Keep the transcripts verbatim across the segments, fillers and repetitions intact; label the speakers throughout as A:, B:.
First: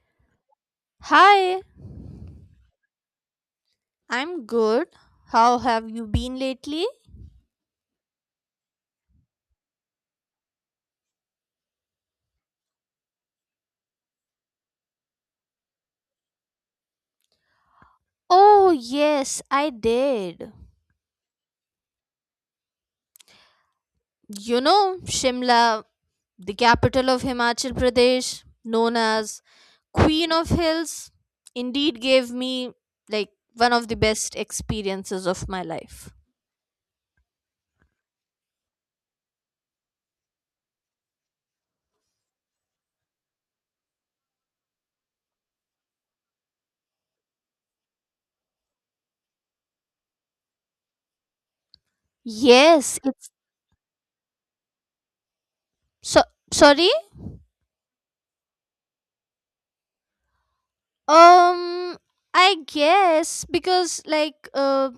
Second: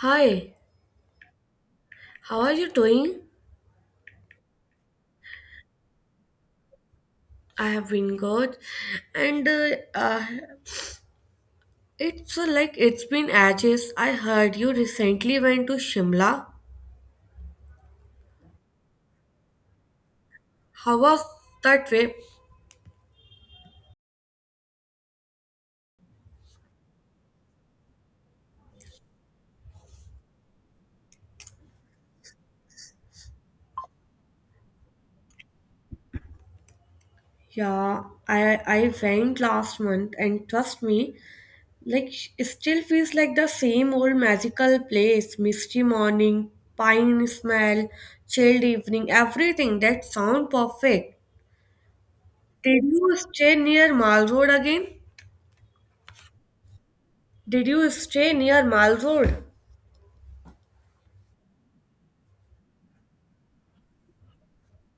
A: Hi,
B: Hi,
A: how are you doing?
B: I'm good. How have you been lately?
A: I have been good, and uh, uh, it's uh, like it's been ages. I heard you recently went to Shimla.
B: Oh, yes, I did.
A: How was that trip?
B: You know, Shimla, the capital of Himachal Pradesh, known as Queen of Hills, indeed gave me like one of the best experiences of my life.
A: Yeah, I I went last month, and trust me, like it still feels like the same old magical place. Misty morning, pine smell, chilled evening, everything. That sound perfect. Did
B: Yes,
A: you
B: it's
A: stay near Mall Road again?
B: so sorry.
A: Did you stay near Mall Road?
B: Um, I guess because like uh,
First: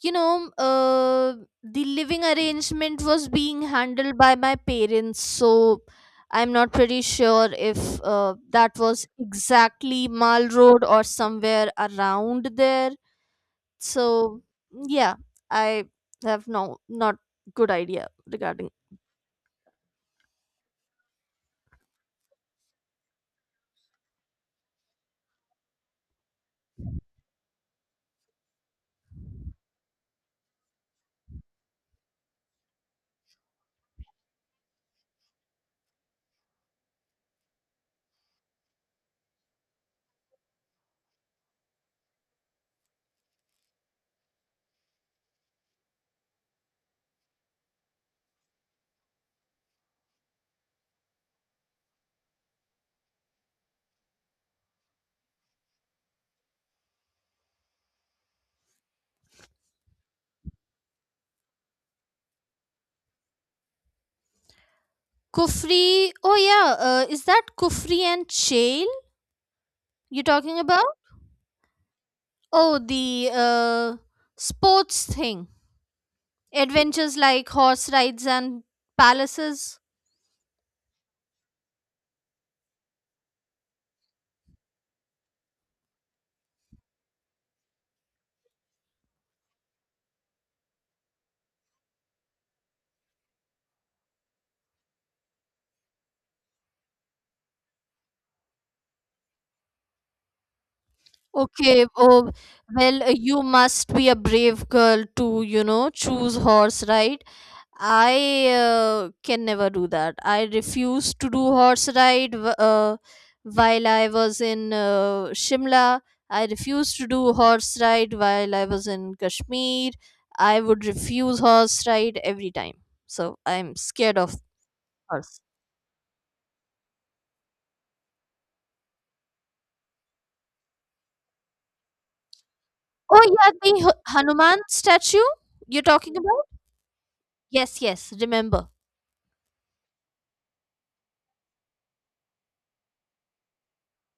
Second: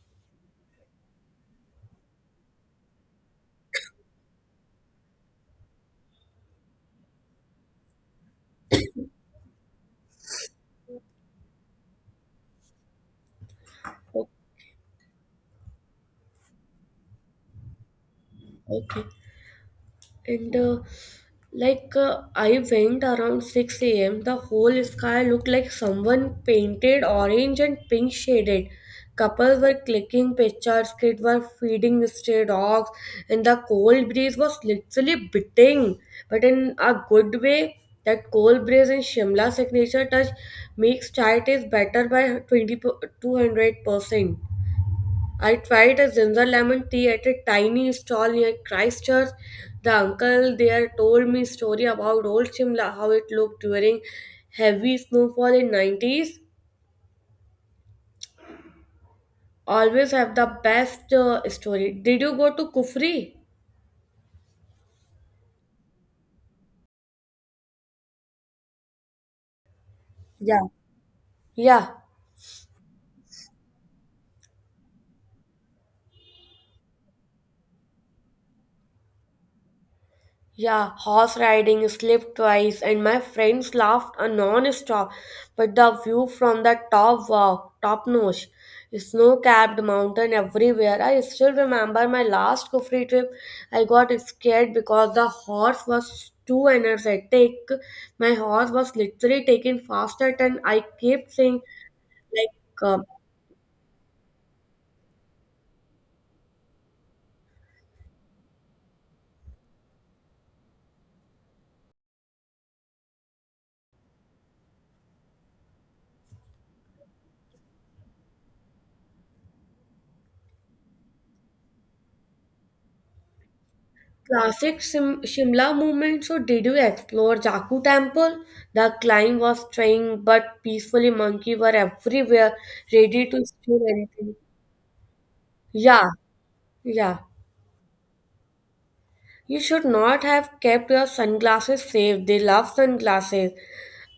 B: you know uh, the living arrangement was being handled by my parents, so I'm not pretty sure if uh, that was exactly Mall Road or somewhere around there, so yeah, I have no, not good idea regarding
A: Okay. And uh, like uh, I went around six a m. The whole sky looked like someone painted orange and pink shaded. Couples were clicking pictures, kids were feeding stray dogs, and the cold breeze was literally biting, but in a good way. That cold breeze and Shimla signature touch makes chai taste better by twenty two hundred percent. I tried a ginger lemon tea at a tiny stall near Christchurch. The uncle there told me story about old Shimla, how it looked during heavy snowfall in nineties. Always have the best uh, story. Did you go to Kufri?
B: Kufri. Oh yeah, uh, is that Kufri and Chail you're talking
A: Yeah.
B: about?
A: Yeah.
B: Oh, the uh, sports thing, adventures like horse rides and palaces.
A: Yeah, horse riding slipped twice, and my friends laughed a non-stop. But the view from the top, wow, top notch. Snow-capped mountain everywhere. I still remember my last Kufri trip. I got scared because the horse was too energetic. My horse was literally taking faster than I kept saying,
B: Okay, oh,
A: like, uh,
B: well, uh, you must be a brave girl to, you know, choose horse, right? I uh, can never do that. I refused to do horse ride wh- uh, while I was in uh, Shimla. I refused to do horse ride while I was in Kashmir. I would refuse horse ride every time. So I'm scared of
A: Classic Sim-
B: horse.
A: Shimla movement. So, did you explore Jaku Temple? The climb was trying, but peacefully monkey were everywhere,
B: Oh
A: ready to
B: yeah,
A: steal
B: the Hu-
A: anything.
B: Hanuman statue you're
A: Yeah,
B: talking about?
A: yeah.
B: Yes, yes, remember.
A: You should not have kept your sunglasses safe. They love sunglasses.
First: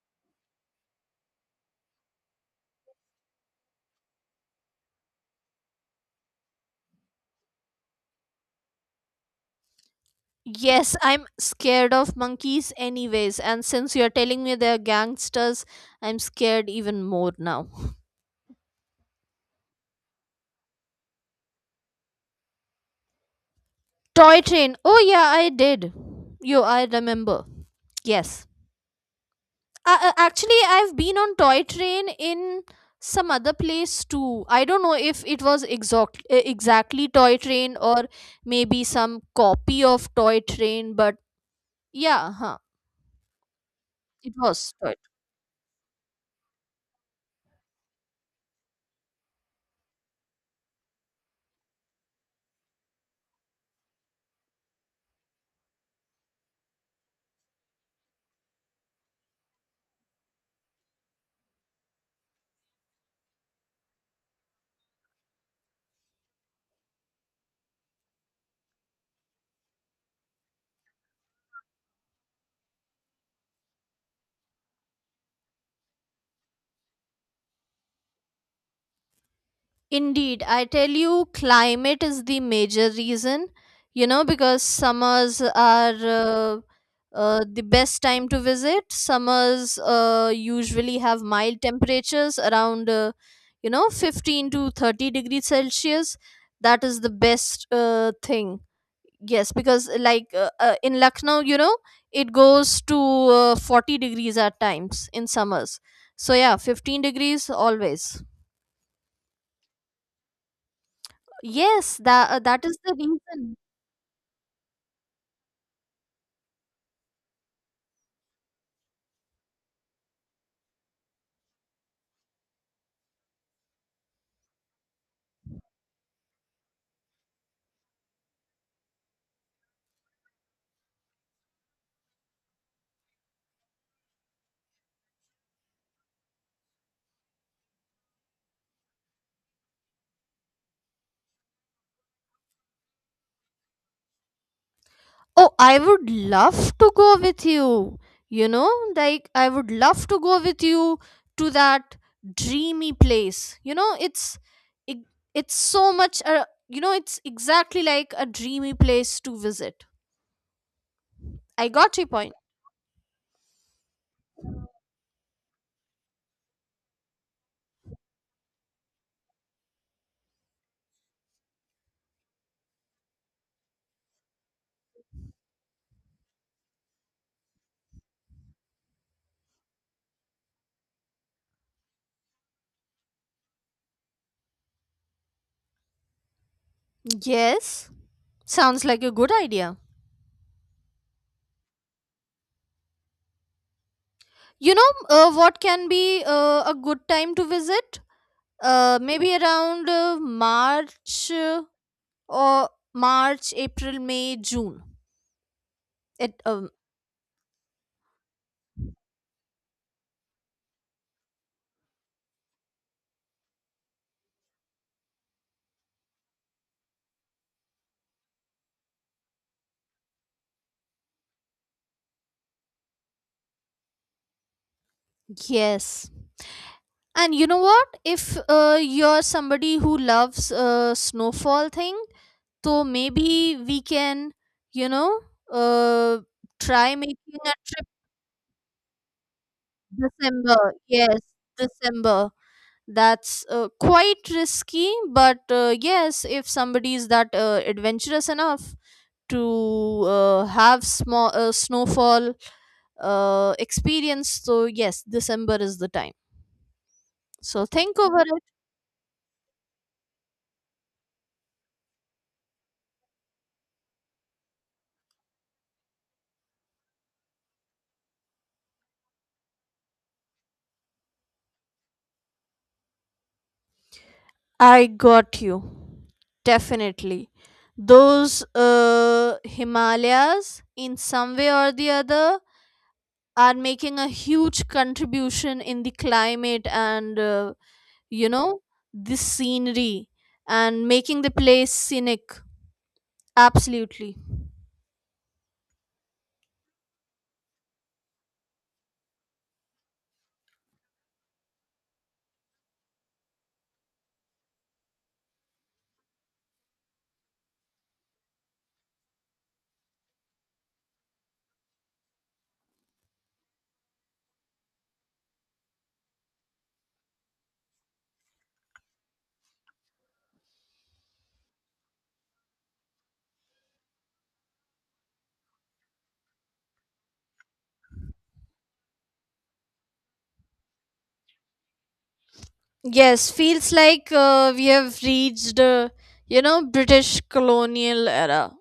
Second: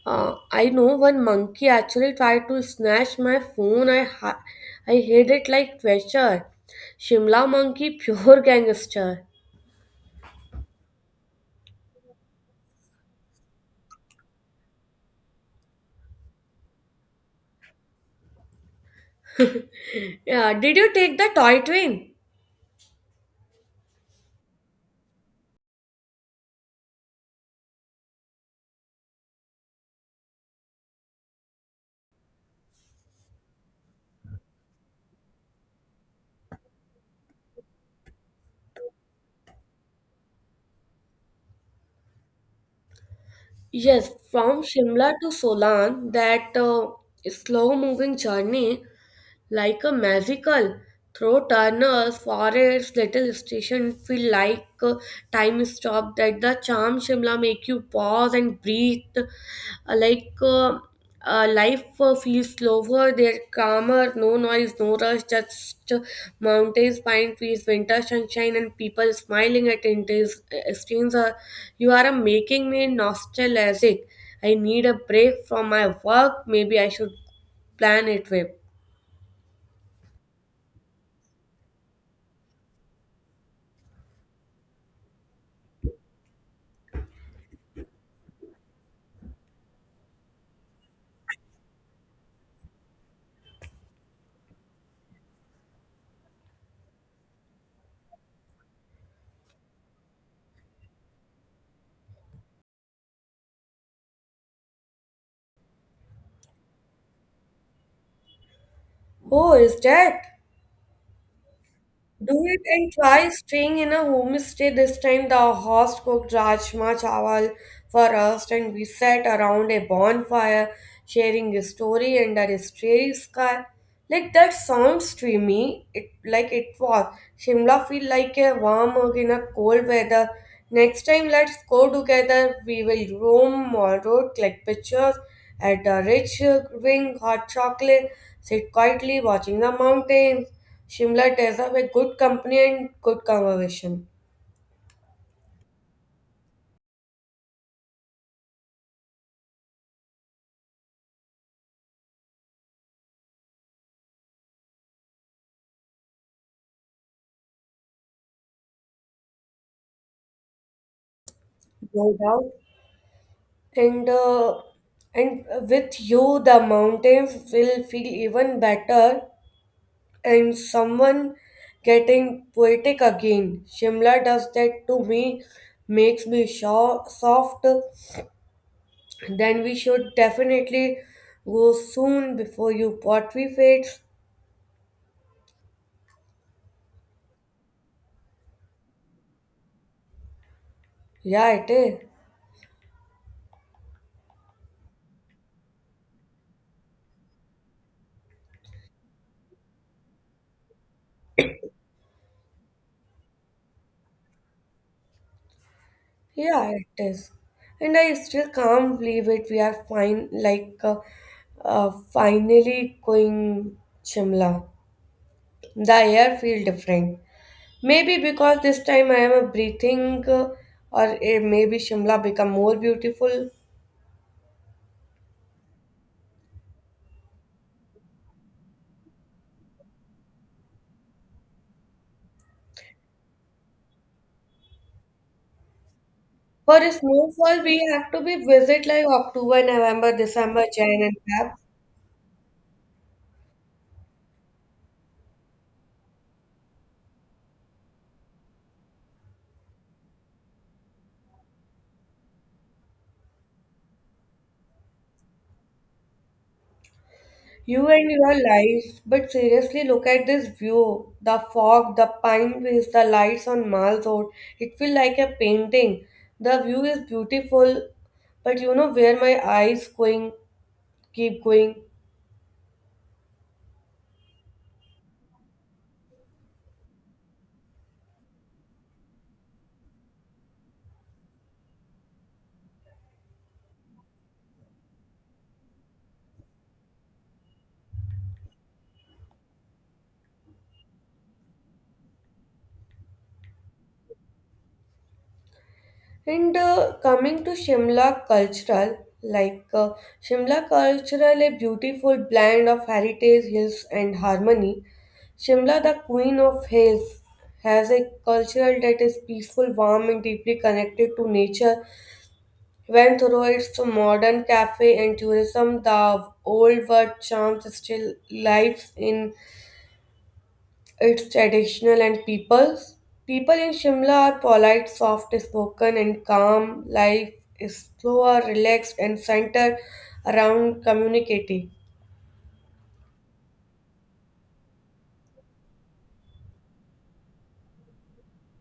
A: Uh, I know one monkey actually tried to snatch my phone. I ha- I hid it like treasure. Shimla monkey, pure gangster.
B: Yes, I'm scared of monkeys anyways, and since you're telling me they're gangsters, I'm scared even more now.
A: Yeah, did you take the toy train?
B: Toy train. Oh yeah, I did. Yo, I remember. Yes. Uh, uh, actually, I've been on toy train in some other place too. I don't know if it was exact, uh, exactly toy train or maybe some copy of toy train, but yeah, huh.
A: Yes,
B: It
A: from
B: was toy.
A: Shimla to Solan, that uh, slow moving journey like a magical through Turner's Forest little station feel like uh, time stopped at the charm Shimla make you pause and breathe. Uh, like uh, uh, life uh, feels slower there, calmer, no noise, no rush, just uh, mountains, pine trees, winter sunshine, and people smiling at intense exchange. Uh, you are uh, making me nostalgic. I need a break from my work, maybe I should plan it with.
B: Indeed, I tell you, climate is the major reason, you know, because summers are uh, uh, the best time to visit. Summers uh, usually have mild temperatures around, uh, you know, fifteen to thirty degrees Celsius. That is the best uh, thing. Yes, because like uh, uh, in Lucknow, you know, it goes to uh, forty degrees at times in summers. So, yeah, fifteen degrees always.
A: Oh, is that?
B: Yes, that uh,
A: Do it
B: that is
A: and
B: the
A: try
B: reason.
A: staying in a homestay this time. The host cooked rajma chawal for us, and we sat around a bonfire, sharing a story under a starry sky. Like that sounds dreamy. It like it was. Shimla feel like a warm hug in a cold weather. Next time, let's go together. We will roam Mall Road, click pictures at the rich uh, wing, hot chocolate, sit quietly watching the mountains. Shimla tears up a good company and good conversation,
B: Oh, I would love to go with you. You know, like I would love to go with you to that dreamy place. You know, it's it, it's so much uh, you know, it's exactly like a dreamy place to visit. I got your
A: no
B: point.
A: doubt. And uh, and with you, the mountains will feel even better. And someone getting poetic again. Shimla does that to me, makes me sho- soft. Then we should definitely go soon before your pottery fades.
B: Yes, sounds like a good idea.
A: Yeah, it is.
B: You know, uh, what can be uh, a good time to visit? Uh, maybe around uh, March. Uh, or March, April, May, June. It um
A: Yeah, it is. And I still can't believe it. We are fine, like uh, uh, finally going Shimla. The air feel different. Maybe because this time I am a breathing, uh, or uh, maybe Shimla become more beautiful.
B: yes. And you know what? If uh, you're somebody who loves uh, snowfall thing, so maybe we can, you know, uh,
A: For a
B: try making a
A: snowfall, we
B: trip
A: have to be visit like October, November, December,
B: December.
A: Jan, and
B: Yes,
A: Feb.
B: December. That's uh, quite risky, but uh, yes, if somebody is that uh, adventurous enough, to uh, have small uh, snowfall uh, experience, so yes, December is the time, so
A: You
B: think
A: and
B: over
A: your
B: it.
A: life, but seriously, look at this view. The fog, the pine trees, the lights on Mall Road. It feels like a painting. The view is beautiful, but you know where my eyes going keep going.
B: I got you. Definitely those uh, Himalayas in some way or the other are making a huge contribution in the climate and uh, you know, the scenery and making the place scenic. Absolutely.
A: And uh, coming to Shimla cultural, like uh, Shimla cultural, a beautiful blend of heritage hills and harmony. Shimla, the queen of hills, has a cultural that is peaceful, warm, and deeply connected to nature. When through its modern cafe and tourism, the old world charm still lives in its traditional and peoples. People in Shimla are polite, soft spoken, and calm. Life is slower, relaxed, and centered around community.
B: Yes, feels like uh, we have reached, uh, you know, British colonial era.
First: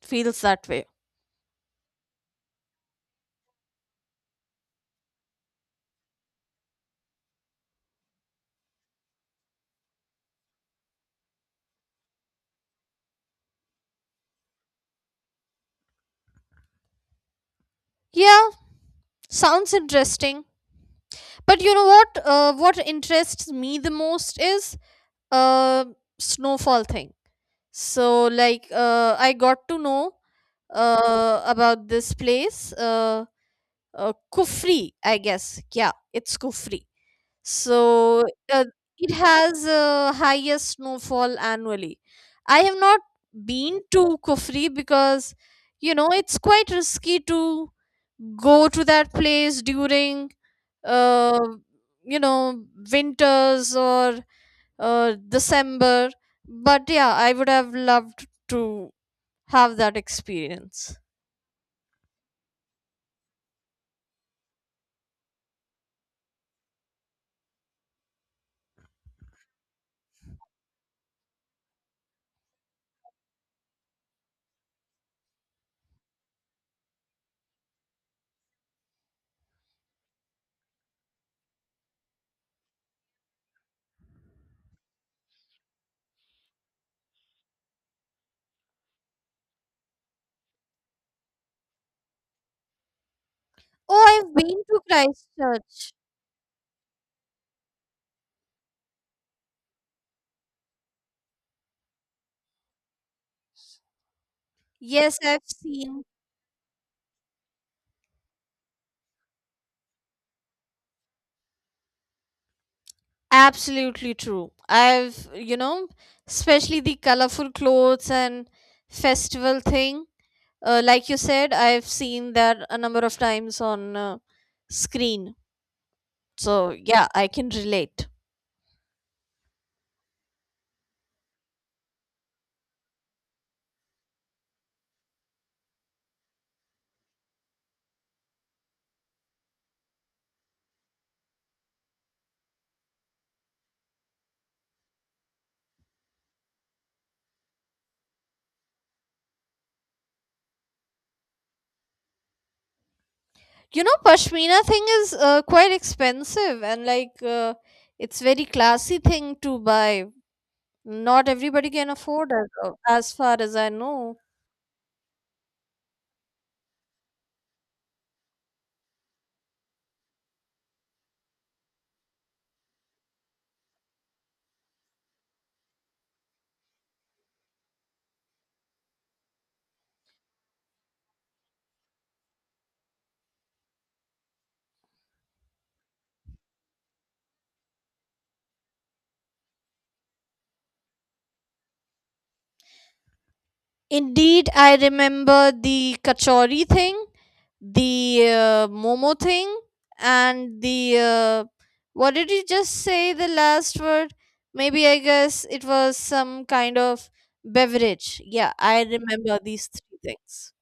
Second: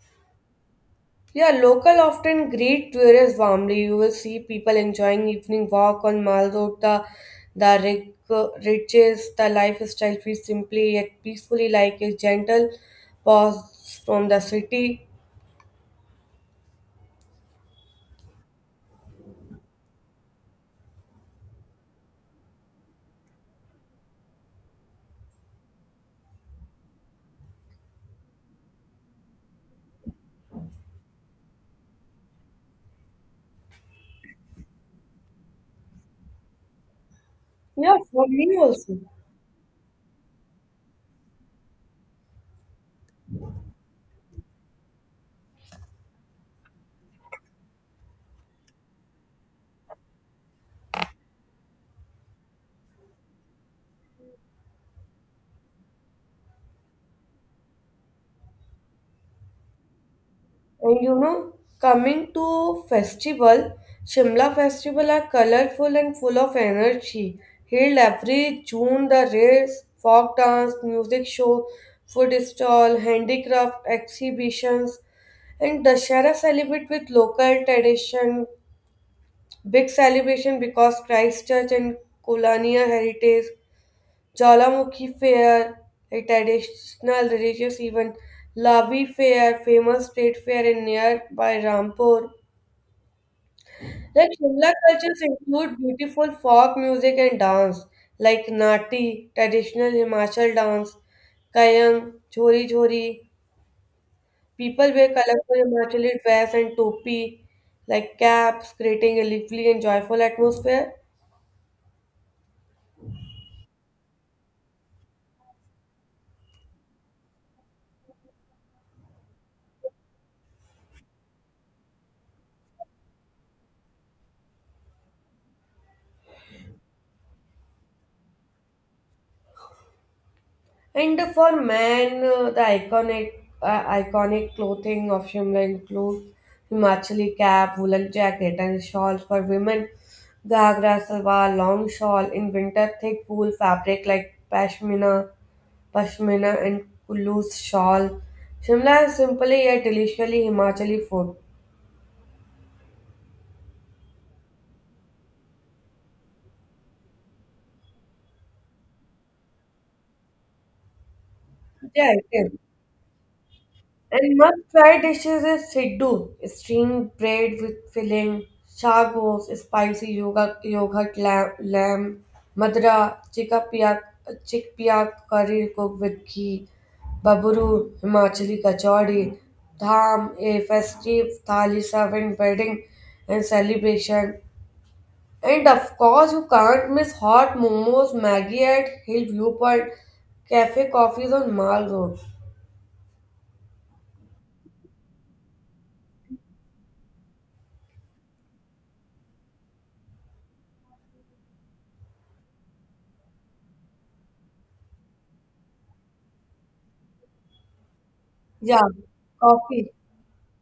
B: Feels that way.
A: Yeah, local often greet tourists warmly. You will see people enjoying evening walk on Malgota. The rig- riches, the lifestyle feels simply yet peacefully like a gentle pause from the city.
B: Yeah, sounds interesting. But you know what? Uh, what interests me the most is uh, snowfall thing. So like uh, I got to know uh about this place uh, uh Kufri, I guess. Yeah, it's Kufri.
A: Yeah,
B: So
A: for me
B: uh,
A: also.
B: it has uh, highest snowfall annually. I have not been to Kufri because you know it's quite risky to go to that place during uh, you know, winters or uh, December. But yeah, I would have loved to have that experience.
A: And you know, coming to festival, Shimla festival are colorful and full of energy. Held every June, the race, folk dance, music show, food stall, handicraft exhibitions, and Dashara celebrate with local tradition. Big celebration because Christchurch and colonial heritage. Jalamukhi Fair, a traditional religious event, Lavi Fair, famous street fair in nearby Rampur.
B: Oh,
A: Like
B: I've been
A: Shimla
B: to
A: cultures include
B: Christchurch.
A: beautiful folk music and dance, like Nati, traditional Himachal dance, Kayang, Chori Chori. People wear
B: Yes, I've
A: colorful
B: seen.
A: Himachali dress and topi, like caps, creating a lively and joyful atmosphere.
B: Absolutely true. I've, you know, especially the colorful clothes and festival thing. Uh, like you said, I've seen that a number of times on uh, screen. So, yeah, I can relate.
A: And for men, uh, the iconic uh, iconic clothing of Shimla include Himachali cap, woolen jacket, and shawls. For women, ghagra, salwar, long shawl. In winter, thick wool fabric like pashmina, pashmina, and loose shawl. Shimla is simply yet deliciously Himachali food.
B: You know, pashmina thing is uh, quite expensive and like uh, it's very classy thing to buy. Not everybody can
A: Yeah, it
B: afford it,
A: is.
B: uh, as far as I know.
A: And must try dishes is siddu, steamed bread with filling, shagos, spicy yoga, yogurt lamb, lamb madra, chickpea, chickpea curry cooked with ghee, baburu, Himachali kachori, dham, a festive thali serving wedding and celebration. And of course, you can't miss hot momos, Maggie at Hill Viewpoint, cafe coffees on Mall Road.
B: Indeed, I remember the kachori thing, the uh, momo thing, and the uh, what did you just say, the last word? Maybe I guess it was some kind of beverage. Yeah, I
A: Yeah,
B: remember these
A: coffee.
B: three things.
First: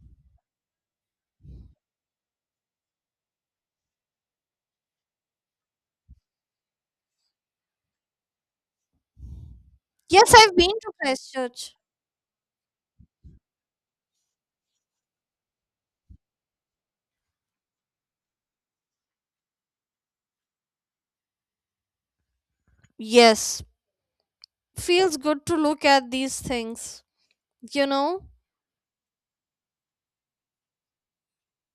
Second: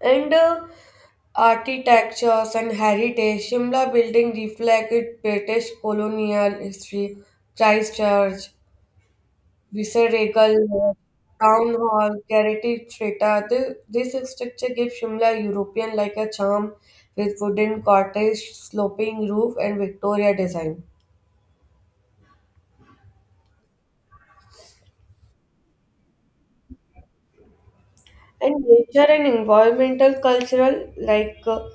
A: and uh, architectures and heritage. Shimla building reflect its British colonial history. Christchurch,
B: Yes,
A: Viceregal
B: I've been to
A: Lodge, Town
B: Christchurch.
A: Hall, Carity Theatre. Thi- This, structure gives Shimla European like a charm with wooden cottage, sloping roof, and Victoria design.
B: Yes, feels good to look at these things, you know.
A: And nature and environmental cultural like uh,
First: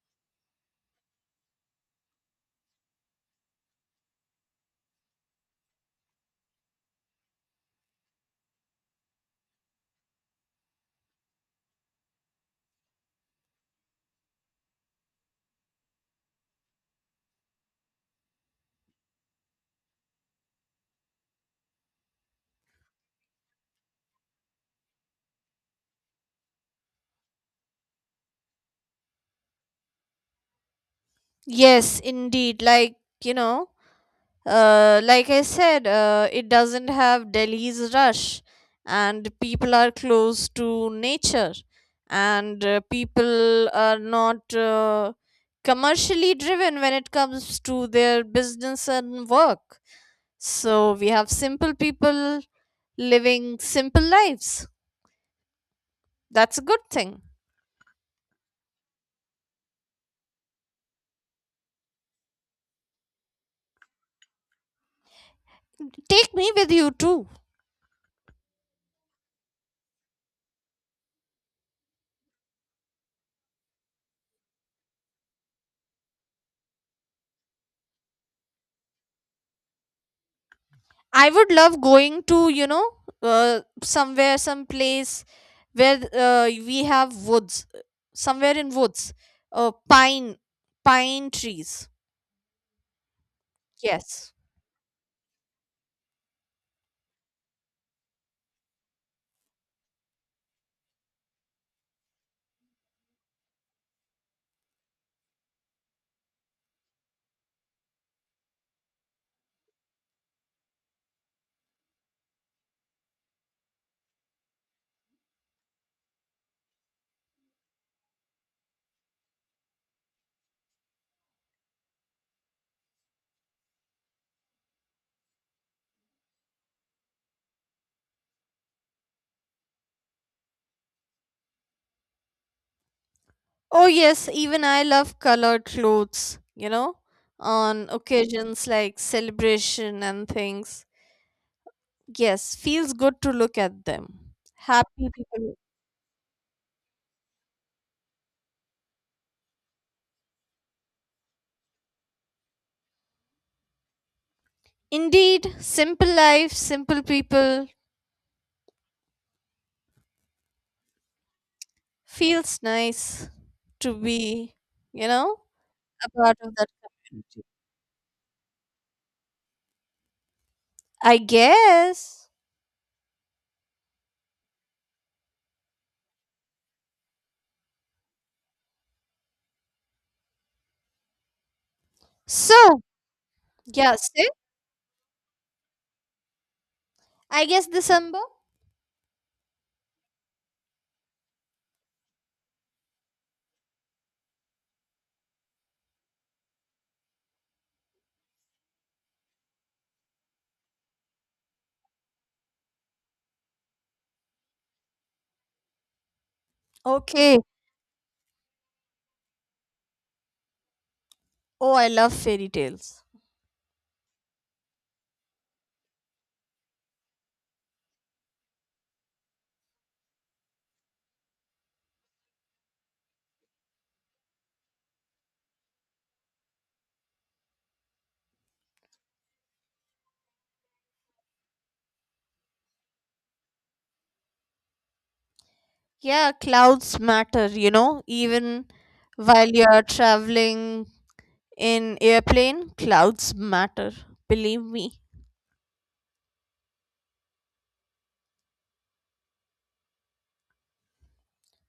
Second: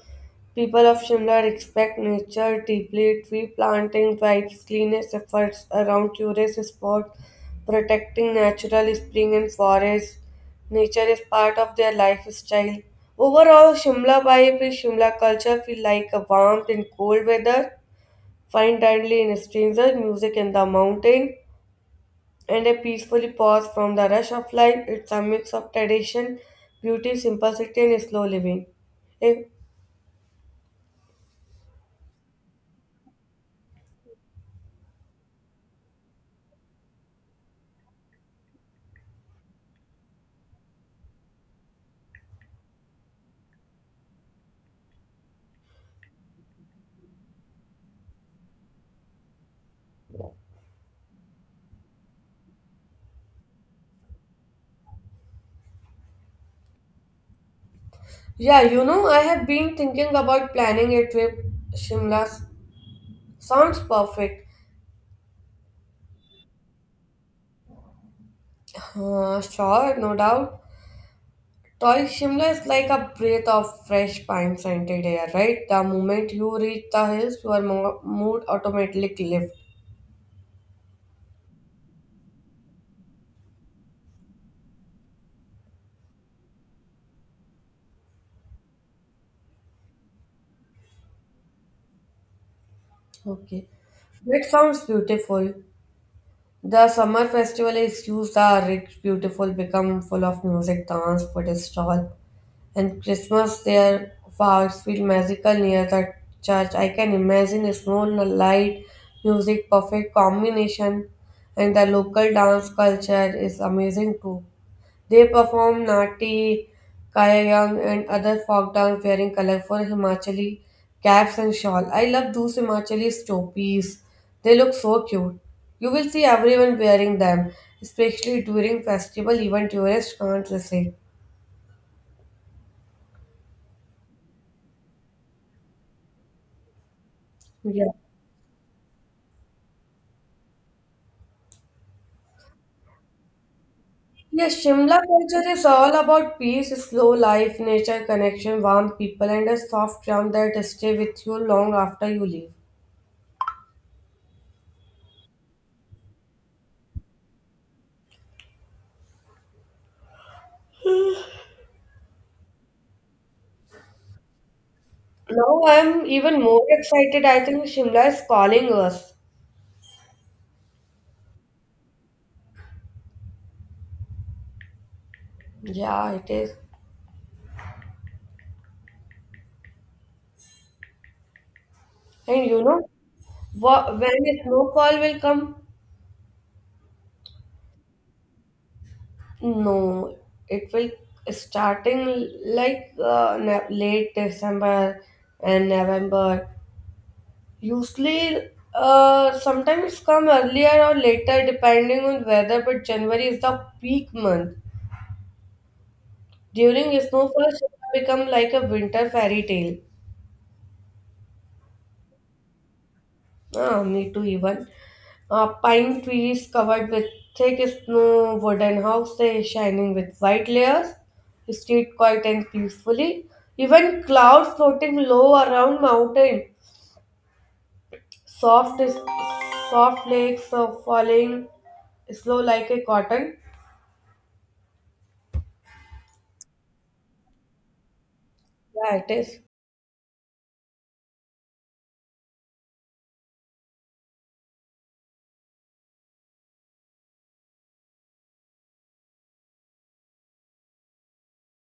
A: People of Shimla respect nature deeply, tree planting drives cleanest efforts around tourist spots, protecting natural spring and forest. Nature is part of their lifestyle. Overall, Shimla vibe is Shimla culture feel like a warmth in cold weather, fine dining in stranger, music in the mountain, and a peacefully pause from the rush of life. It's a mix of tradition, beauty, simplicity, and slow living. A.
B: Yes, indeed, like you know, uh like I said, uh it doesn't have Delhi's rush, and people are close to nature, and uh, people are not uh, commercially driven when it comes to their business and work. So we have simple people living simple lives. That's a good thing.
A: Yeah, you know, I have been thinking about planning a trip. Shimla s- sounds perfect.
B: Take me with you too.
A: Uh, sure, no doubt. Toy Shimla is like a breath of fresh pine scented air, right? The moment you reach the hills, your mo- mood automatically lifts.
B: I would love going to, you know, uh, somewhere, some place where uh, we have woods, uh, somewhere in woods, uh, pine, pine trees.
A: Okay.
B: Yes.
A: That sounds beautiful. The summer festival is used the rich, beautiful become full of music, dance, food stall. And Christmas their fireworks feel magical near the church. I can imagine a snow light, music, perfect combination, and the local dance culture is amazing too. They perform Nati, Kayang, and other folk dance wearing colorful Himachali caps and shawl. I love those Himachali stopis. They look so cute. You will see everyone wearing them, especially during festival, even tourists can't resist.
B: Oh, yes. Even I love colored clothes, you know, on
A: Yeah.
B: occasions like celebration and things. Yes, feels good to look at them.
A: Yes, Shimla
B: Happy
A: culture
B: people.
A: is all about peace, slow life, nature connection, warm people, and a soft charm that stay with you long after you leave.
B: Indeed, simple life, simple people, feels nice to be, you know,
A: Now I'm
B: a part
A: even
B: of
A: more
B: that.
A: excited. I think Shimla is calling us.
B: I guess.
A: Yeah, it is. And you
B: So,
A: know, wha-
B: yeah,
A: when
B: see?
A: the snowfall will come?
B: I guess December.
A: No, it will starting like uh, ne- late December and November. Usually, uh, sometimes come earlier or later depending on weather, but January is the peak month. During snowfall,
B: Okay.
A: Shimla become like a winter fairy tale.
B: Oh, I love fairy tales.
A: Ah, me too, even. Uh, pine trees covered with thick snow, wooden houses shining with white layers, street quiet and peacefully, even clouds floating low around mountain, soft, soft flakes of falling slow like a cotton.
B: Yeah, clouds matter, you know, even
A: Yeah, it is.
B: while you're traveling in airplane, clouds matter, believe me.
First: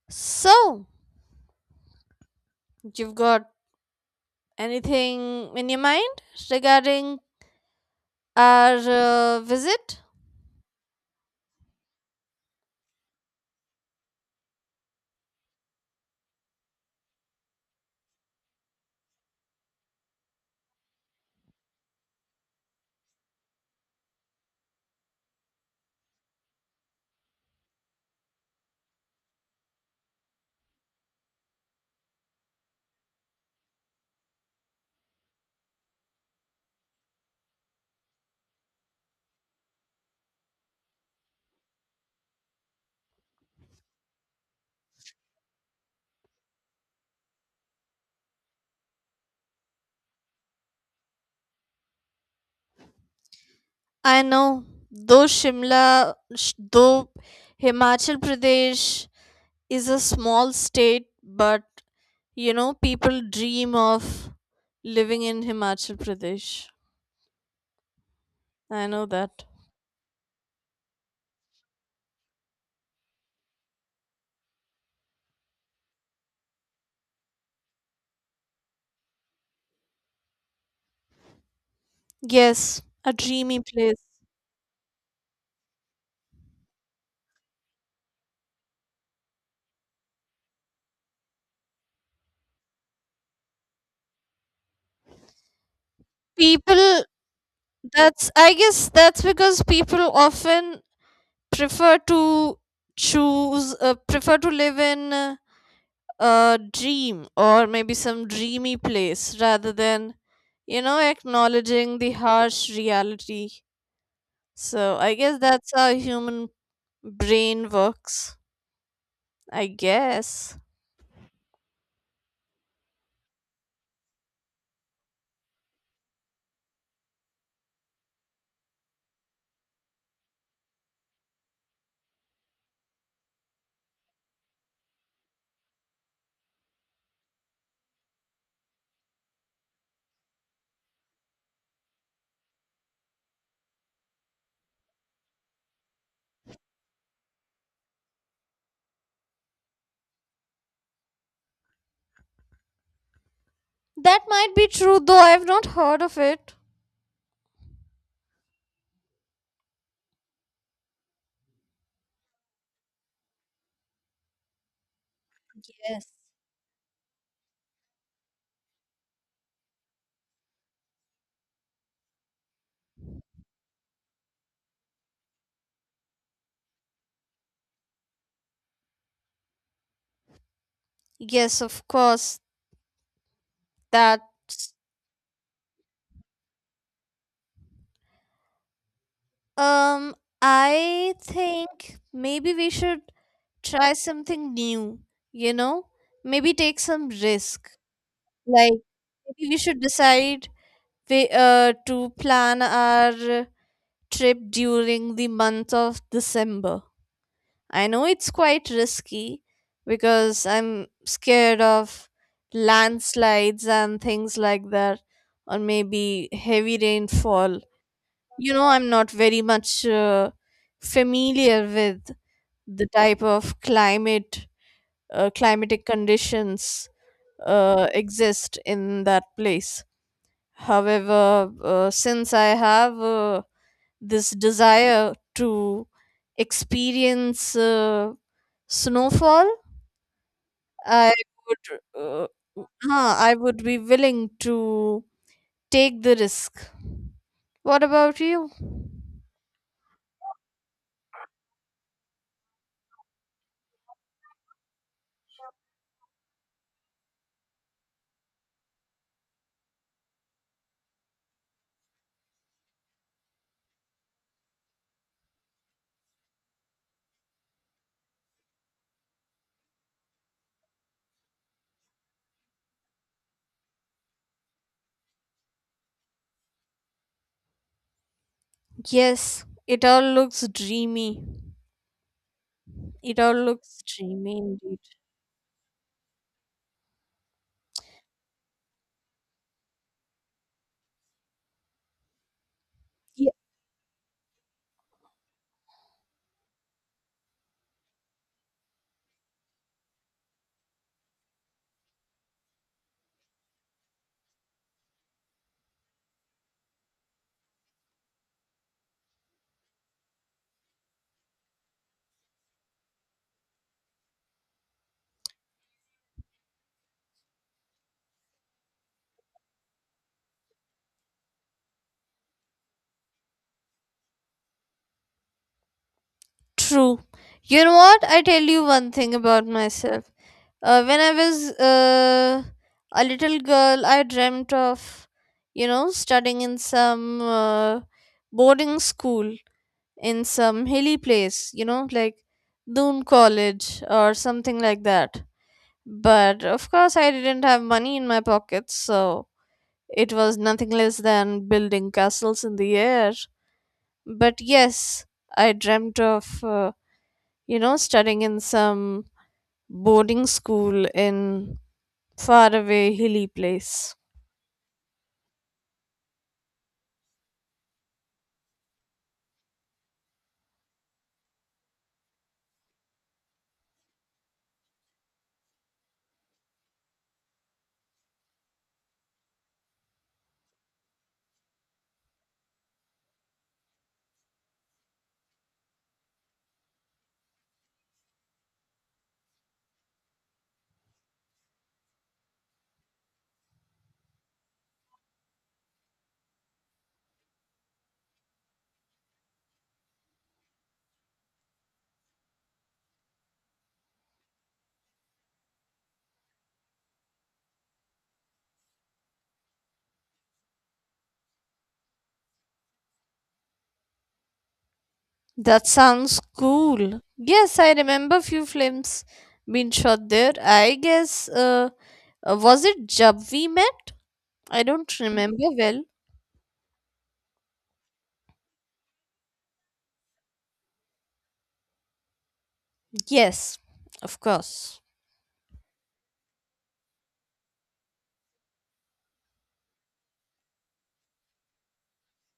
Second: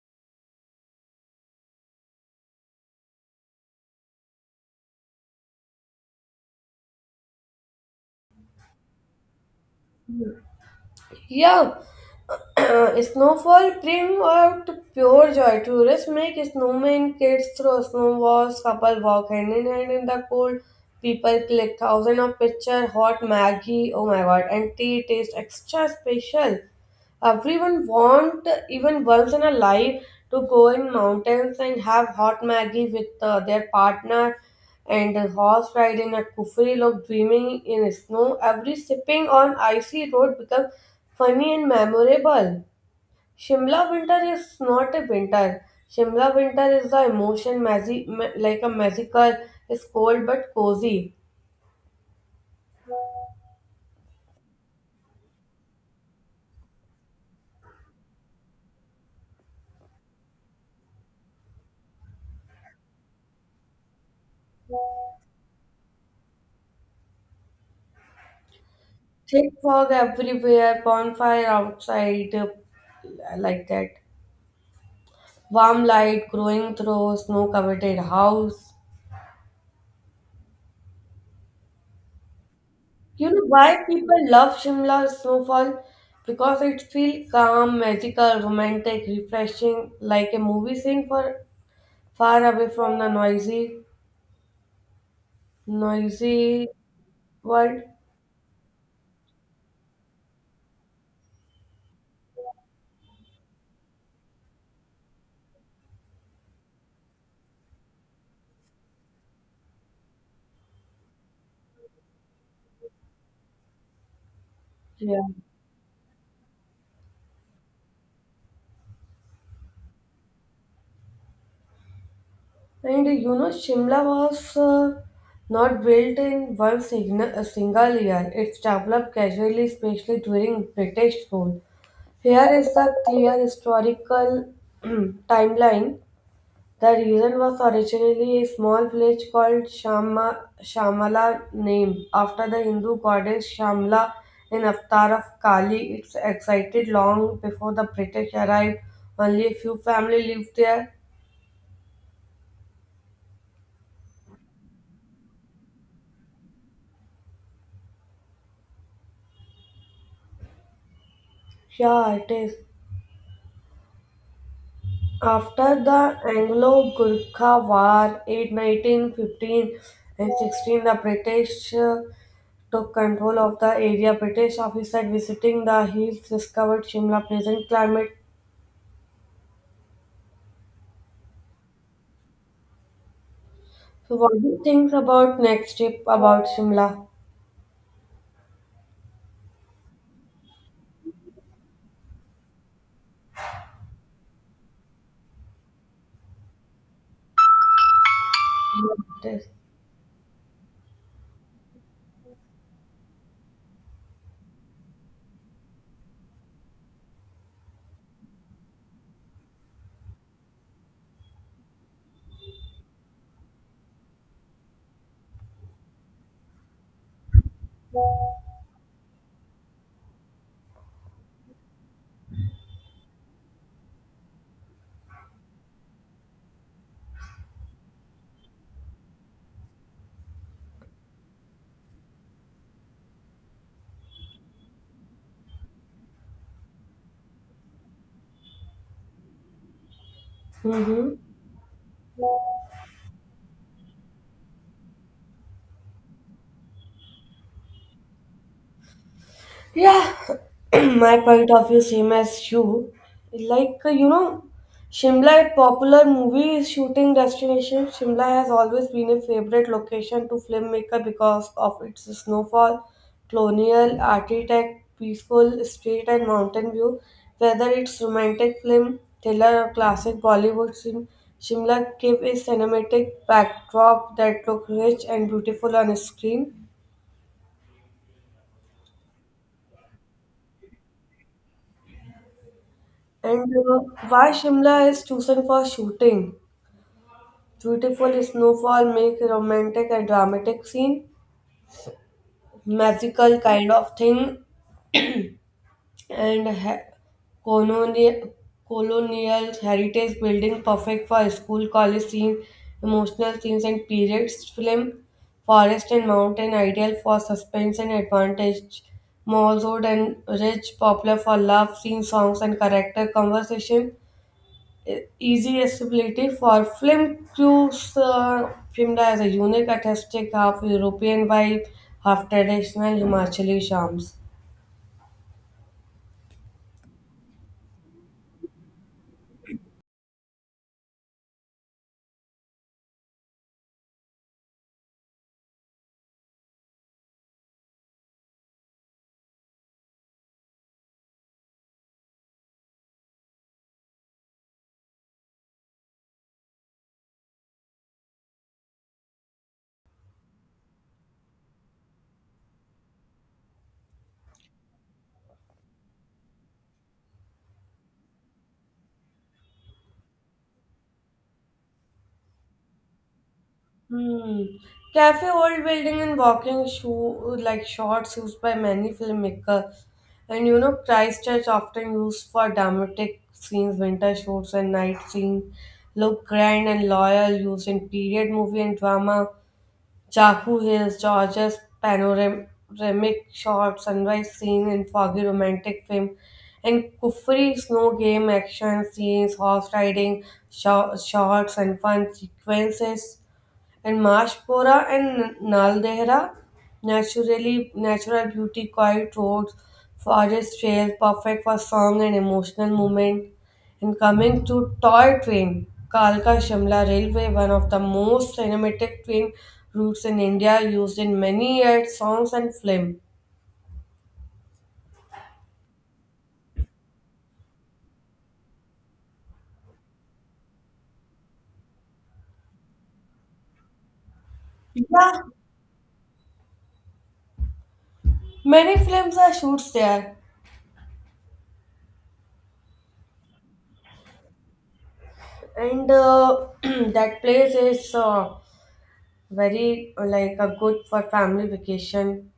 B: So, you've got anything in your mind regarding our uh, visit?
A: Yeah, snowfall bring out pure joy. Tourists make snowmen, kids throw snowballs, couple walk hand in hand in the cold. People click thousand of picture, hot Maggie, oh my god, and tea taste extra special. Everyone want, even girls in a life, to go in mountains and have hot Maggie with uh, their partner and a horse ride in a kufri of dreaming in snow. Every sipping on icy road becomes funny and memorable. Shimla winter is not a winter. Shimla winter is the emotion magi- ma- like a magical. It's cold but cozy.
B: I know, though Shimla, sh- though Himachal Pradesh is a small state, but you know, people dream of living in Himachal Pradesh. I know that.
A: Thick fog everywhere, bonfire outside, uh, like that. Warm light growing through snow covered house.
B: Yes, a
A: You know
B: dreamy
A: why
B: place.
A: people love Shimla snowfall? Because it feels calm, magical, romantic, refreshing, like a movie scene for far away from the noisy, noisy
B: People,
A: world.
B: that's, I guess that's because people often prefer to choose, uh, prefer to live in uh, a dream or maybe some dreamy place rather than, you know, acknowledging the harsh reality. So I
A: Yeah.
B: guess that's how human brain works. I guess.
A: And you know, Shimla was uh, not built in one signal, a single year. It's developed casually, especially during British rule. Here is the clear historical timeline. The reason was originally a small village called Shama, Shamala, named after the Hindu goddess Shamla, an avatar of Kali. It existed long before the British arrived. Only a few families lived there.
B: That might be true, though I've not heard of it.
A: Yeah, it is. After
B: Yes.
A: the Anglo-Gurkha War in nineteen fifteen and sixteen, the British uh, took control of the area. British officers visiting the hills discovered Shimla pleasant climate.
B: Yes, of course.
A: So what do you
B: That's
A: think about next trip about Shimla?
B: um I think maybe we should try something new, you know? Maybe take some risk. Like
A: What it is?
B: maybe we should decide we, uh, to plan our trip during the month of December. I know it's quite risky because I'm scared of landslides and things like that, or maybe heavy rainfall. You know, I'm not very much uh, familiar with the type of climate, uh, climatic conditions uh, exist in that place. However, uh, since I have uh, this desire to experience uh, snowfall, i
A: Mm-hmm.
B: would uh, huh, I would be willing to take the risk. What about you?
A: Yeah, my point of view same as you. Like uh, you know, Shimla, a popular movie shooting destination. Shimla has always been a favorite location to filmmaker because of its snowfall, colonial architect, peaceful street and mountain view. Whether it's romantic film, thriller, or classic Bollywood film, Shimla gives a cinematic backdrop that looks rich and beautiful on screen.
B: Yes, it all looks dreamy. It all
A: And uh,
B: looks
A: Why
B: dreamy indeed.
A: Shimla is chosen for shooting? Beautiful snowfall make romantic and dramatic scene,
B: Yeah,
A: magical kind of thing, and ha- colonial colonial heritage building perfect for school college scene, emotional scenes and periods film, forest and mountain ideal for suspense and advantage, malls road and rich popular for love scene songs and character conversation e, easy accessibility for film crews. Uh, Pimda has a unique artistic, half European vibe, half traditional Himachali charms.
B: true. You know what, I tell you one thing about myself. Uh, when I was uh, a little girl, I dreamt of, you know, studying in some uh, boarding school in some hilly place, you know, like Doon College or something like that. But of course, I didn't have money in my pockets, so it was nothing less than building castles in the air. But yes, I dreamt of, uh, you know, studying in some boarding school in faraway hilly place.
A: Hmm. Cafe Old Building and walking shoe like shorts used by many filmmakers, and you know Christchurch often used for dramatic scenes, winter shoots, and night scenes. Look grand and loyal, used in period movie and drama. Chaku Hills, Georgia's panoramic shot, sunrise scene in foggy romantic film, and Kufri snow game action scenes, horse riding sho- shots, and fun sequences. And Mashpora and Naldehra, naturally natural beauty, quiet roads, forest trails, perfect for song and emotional movement. And coming to toy train, Kalka Shimla Railway, one of the most cinematic train routes in India, used in many ads, songs and film.
B: That sounds cool. Yes, I remember few films being shot there. I guess uh, uh, was it Jab We Met? I don't
A: Yeah,
B: remember well.
A: many films are shoots there,
B: Yes, of course.
A: and uh, that place is uh, very uh, like a good for family vacation.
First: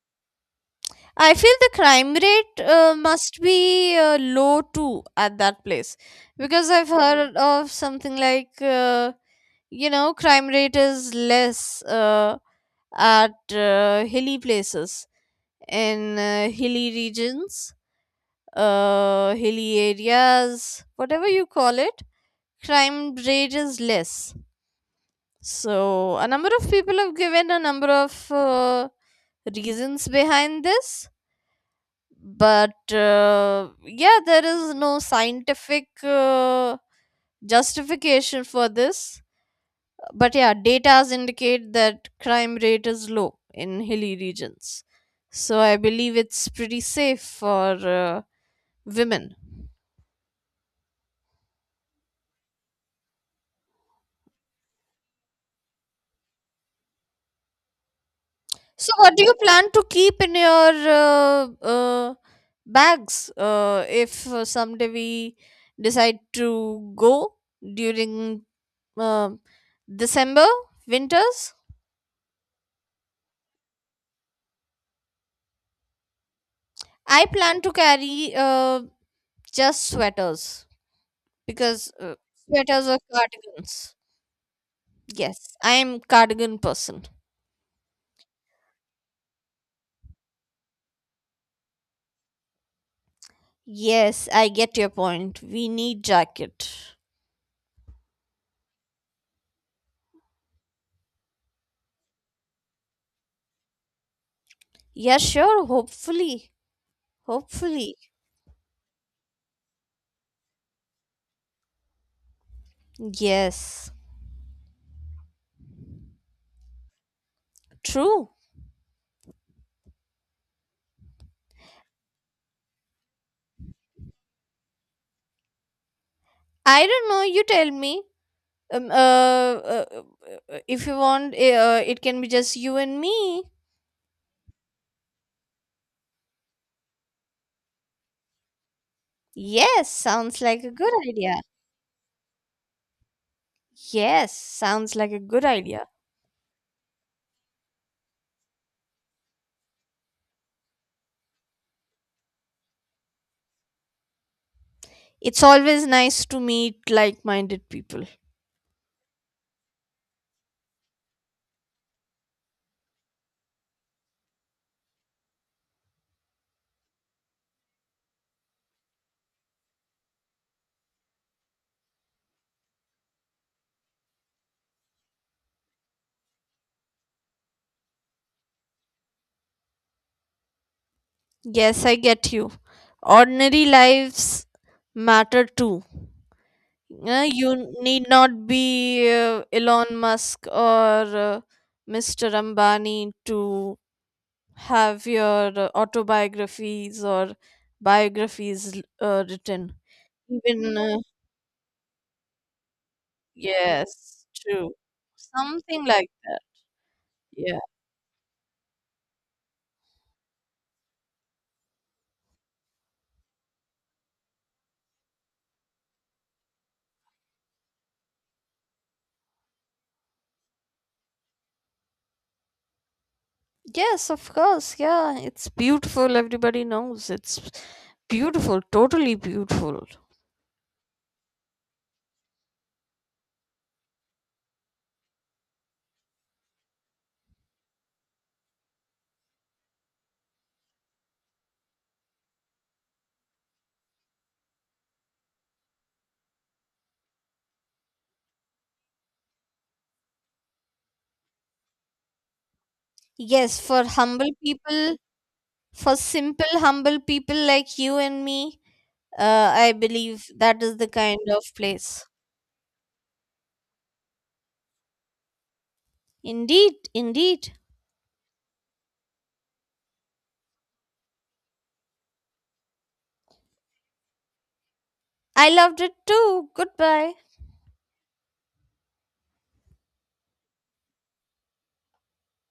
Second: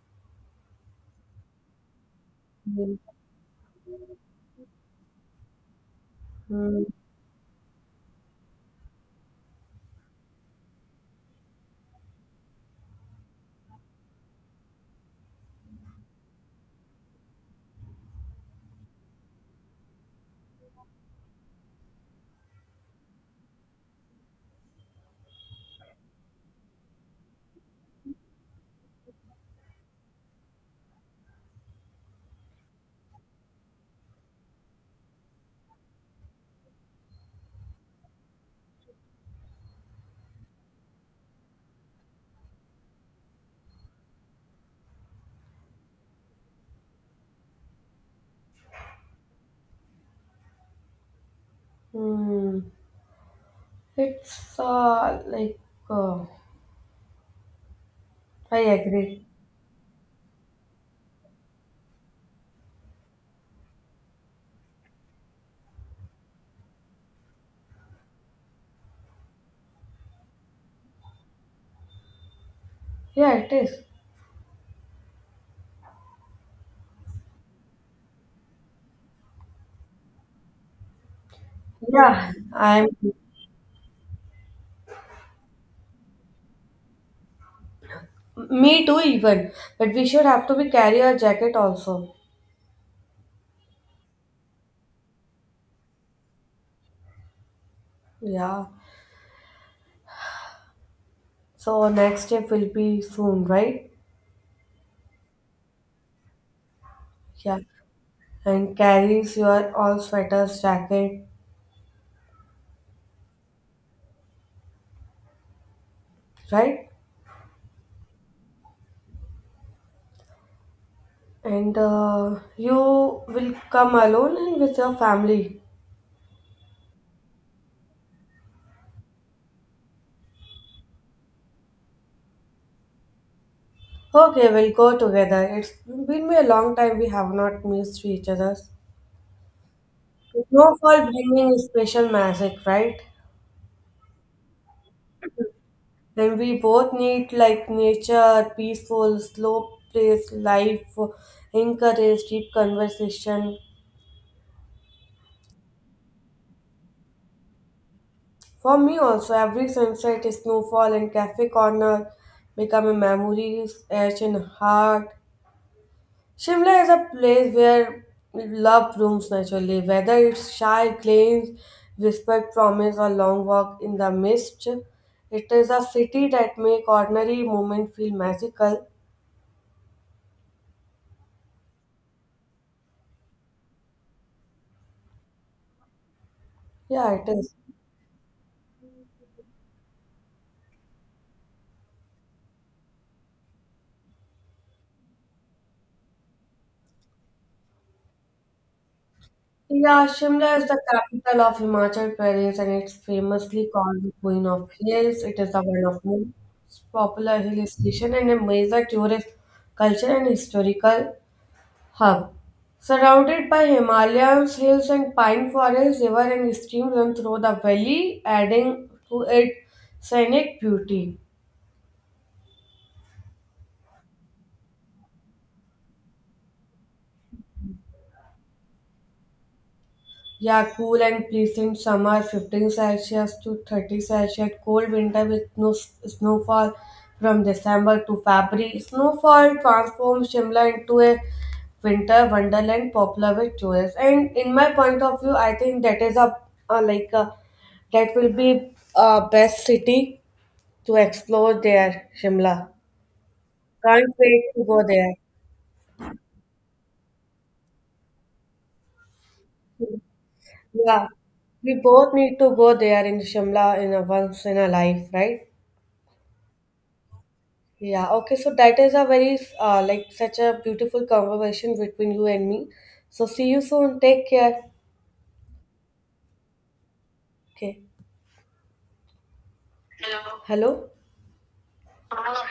B: I feel the crime rate uh, must be uh, low too at that place, because
A: Mm.
B: I've heard of something like uh, you know, crime rate is less uh, at uh, hilly places, in uh, hilly regions, uh, hilly areas, whatever you call it, crime rate is less. So, a number of people have given a number of uh, reasons behind this, but uh, yeah, there is no scientific uh, justification for this. But yeah, data indicate that crime rate is low in hilly regions. So I believe it's pretty safe for uh, women.
A: Hmm. It's uh, like uh, I
B: So, what do
A: agree.
B: you plan to keep in your uh, uh, bags, uh, if uh, someday we decide to go during uh, December winters?
A: Yeah, it is.
B: I plan to carry uh, just sweaters because uh,
A: Yeah, I'm.
B: sweaters or cardigans. Yes, I am cardigan person.
A: Me too, even. But we should have to be carry our jacket also.
B: Yes, I get your point. We need jacket.
A: Yeah. So next step will be soon, right?
B: Yeah, sure. Hopefully,
A: Yeah.
B: hopefully.
A: And carries your all sweaters, jacket,
B: Yes,
A: right?
B: true.
A: And uh, You will come alone and with your family.
B: I don't know. You tell me. Um, uh, uh, uh, uh, if you want, eh, uh, it can be just you and me.
A: Okay, we'll go together. It's been a long time we have not missed each other.
B: Yes, sounds like a good
A: Snowfall
B: idea.
A: bringing is special magic, right?
B: Yes, sounds like a good idea.
A: Then we both need like nature, peaceful, slow place, life, encourage deep conversation.
B: It's always nice to meet like minded people.
A: For me also, every sunset, snowfall, and cafe corner become a memories etched in heart. Shimla is a place where love blooms naturally, whether it's shy claims, whispered promise, or long walk in the mist. It is a city that make ordinary moment feel magical.
B: Yes, I get you. Ordinary lives matter too.
A: Yeah,
B: Uh,
A: it is.
B: you need not be uh, Elon Musk or uh, mister Ambani to have your uh, autobiographies or biographies l- uh, written.
A: Yeah, Shimla is
B: Even,
A: the
B: uh,
A: capital of Himachal Pradesh and it's famously called the
B: yes,
A: Queen of
B: true.
A: Hills. It is the one
B: Something
A: of
B: like that.
A: most popular
B: Yeah.
A: hill station and a major tourist culture and historical hub. Surrounded by Himalayas, hills, and pine forests, river and stream run through the valley, adding to its scenic beauty.
B: Yes, of course. Yeah, it's beautiful. Everybody knows it's beautiful, totally beautiful.
A: Yeah, cool and pleasant summer, fifteen Celsius to thirty Celsius, cold winter with no s- snowfall from December to February. Snowfall transforms Shimla into a winter wonderland popular with tourists. And in my point of view, I think that is a, a like a, that will be a best city to explore there, Shimla.
B: Yes, for
A: Can't
B: humble
A: wait to go
B: people,
A: there.
B: for simple humble people like you and me, uh, I believe that is the
A: Yeah,
B: kind of
A: we
B: place.
A: both need to go there in Shimla in a once in a life, right?
B: Indeed, indeed,
A: Yeah, okay, so that is a very uh, like such a beautiful conversation between you and me. So see you soon. Take care.
B: I loved it too. Goodbye.
A: Okay. Hello?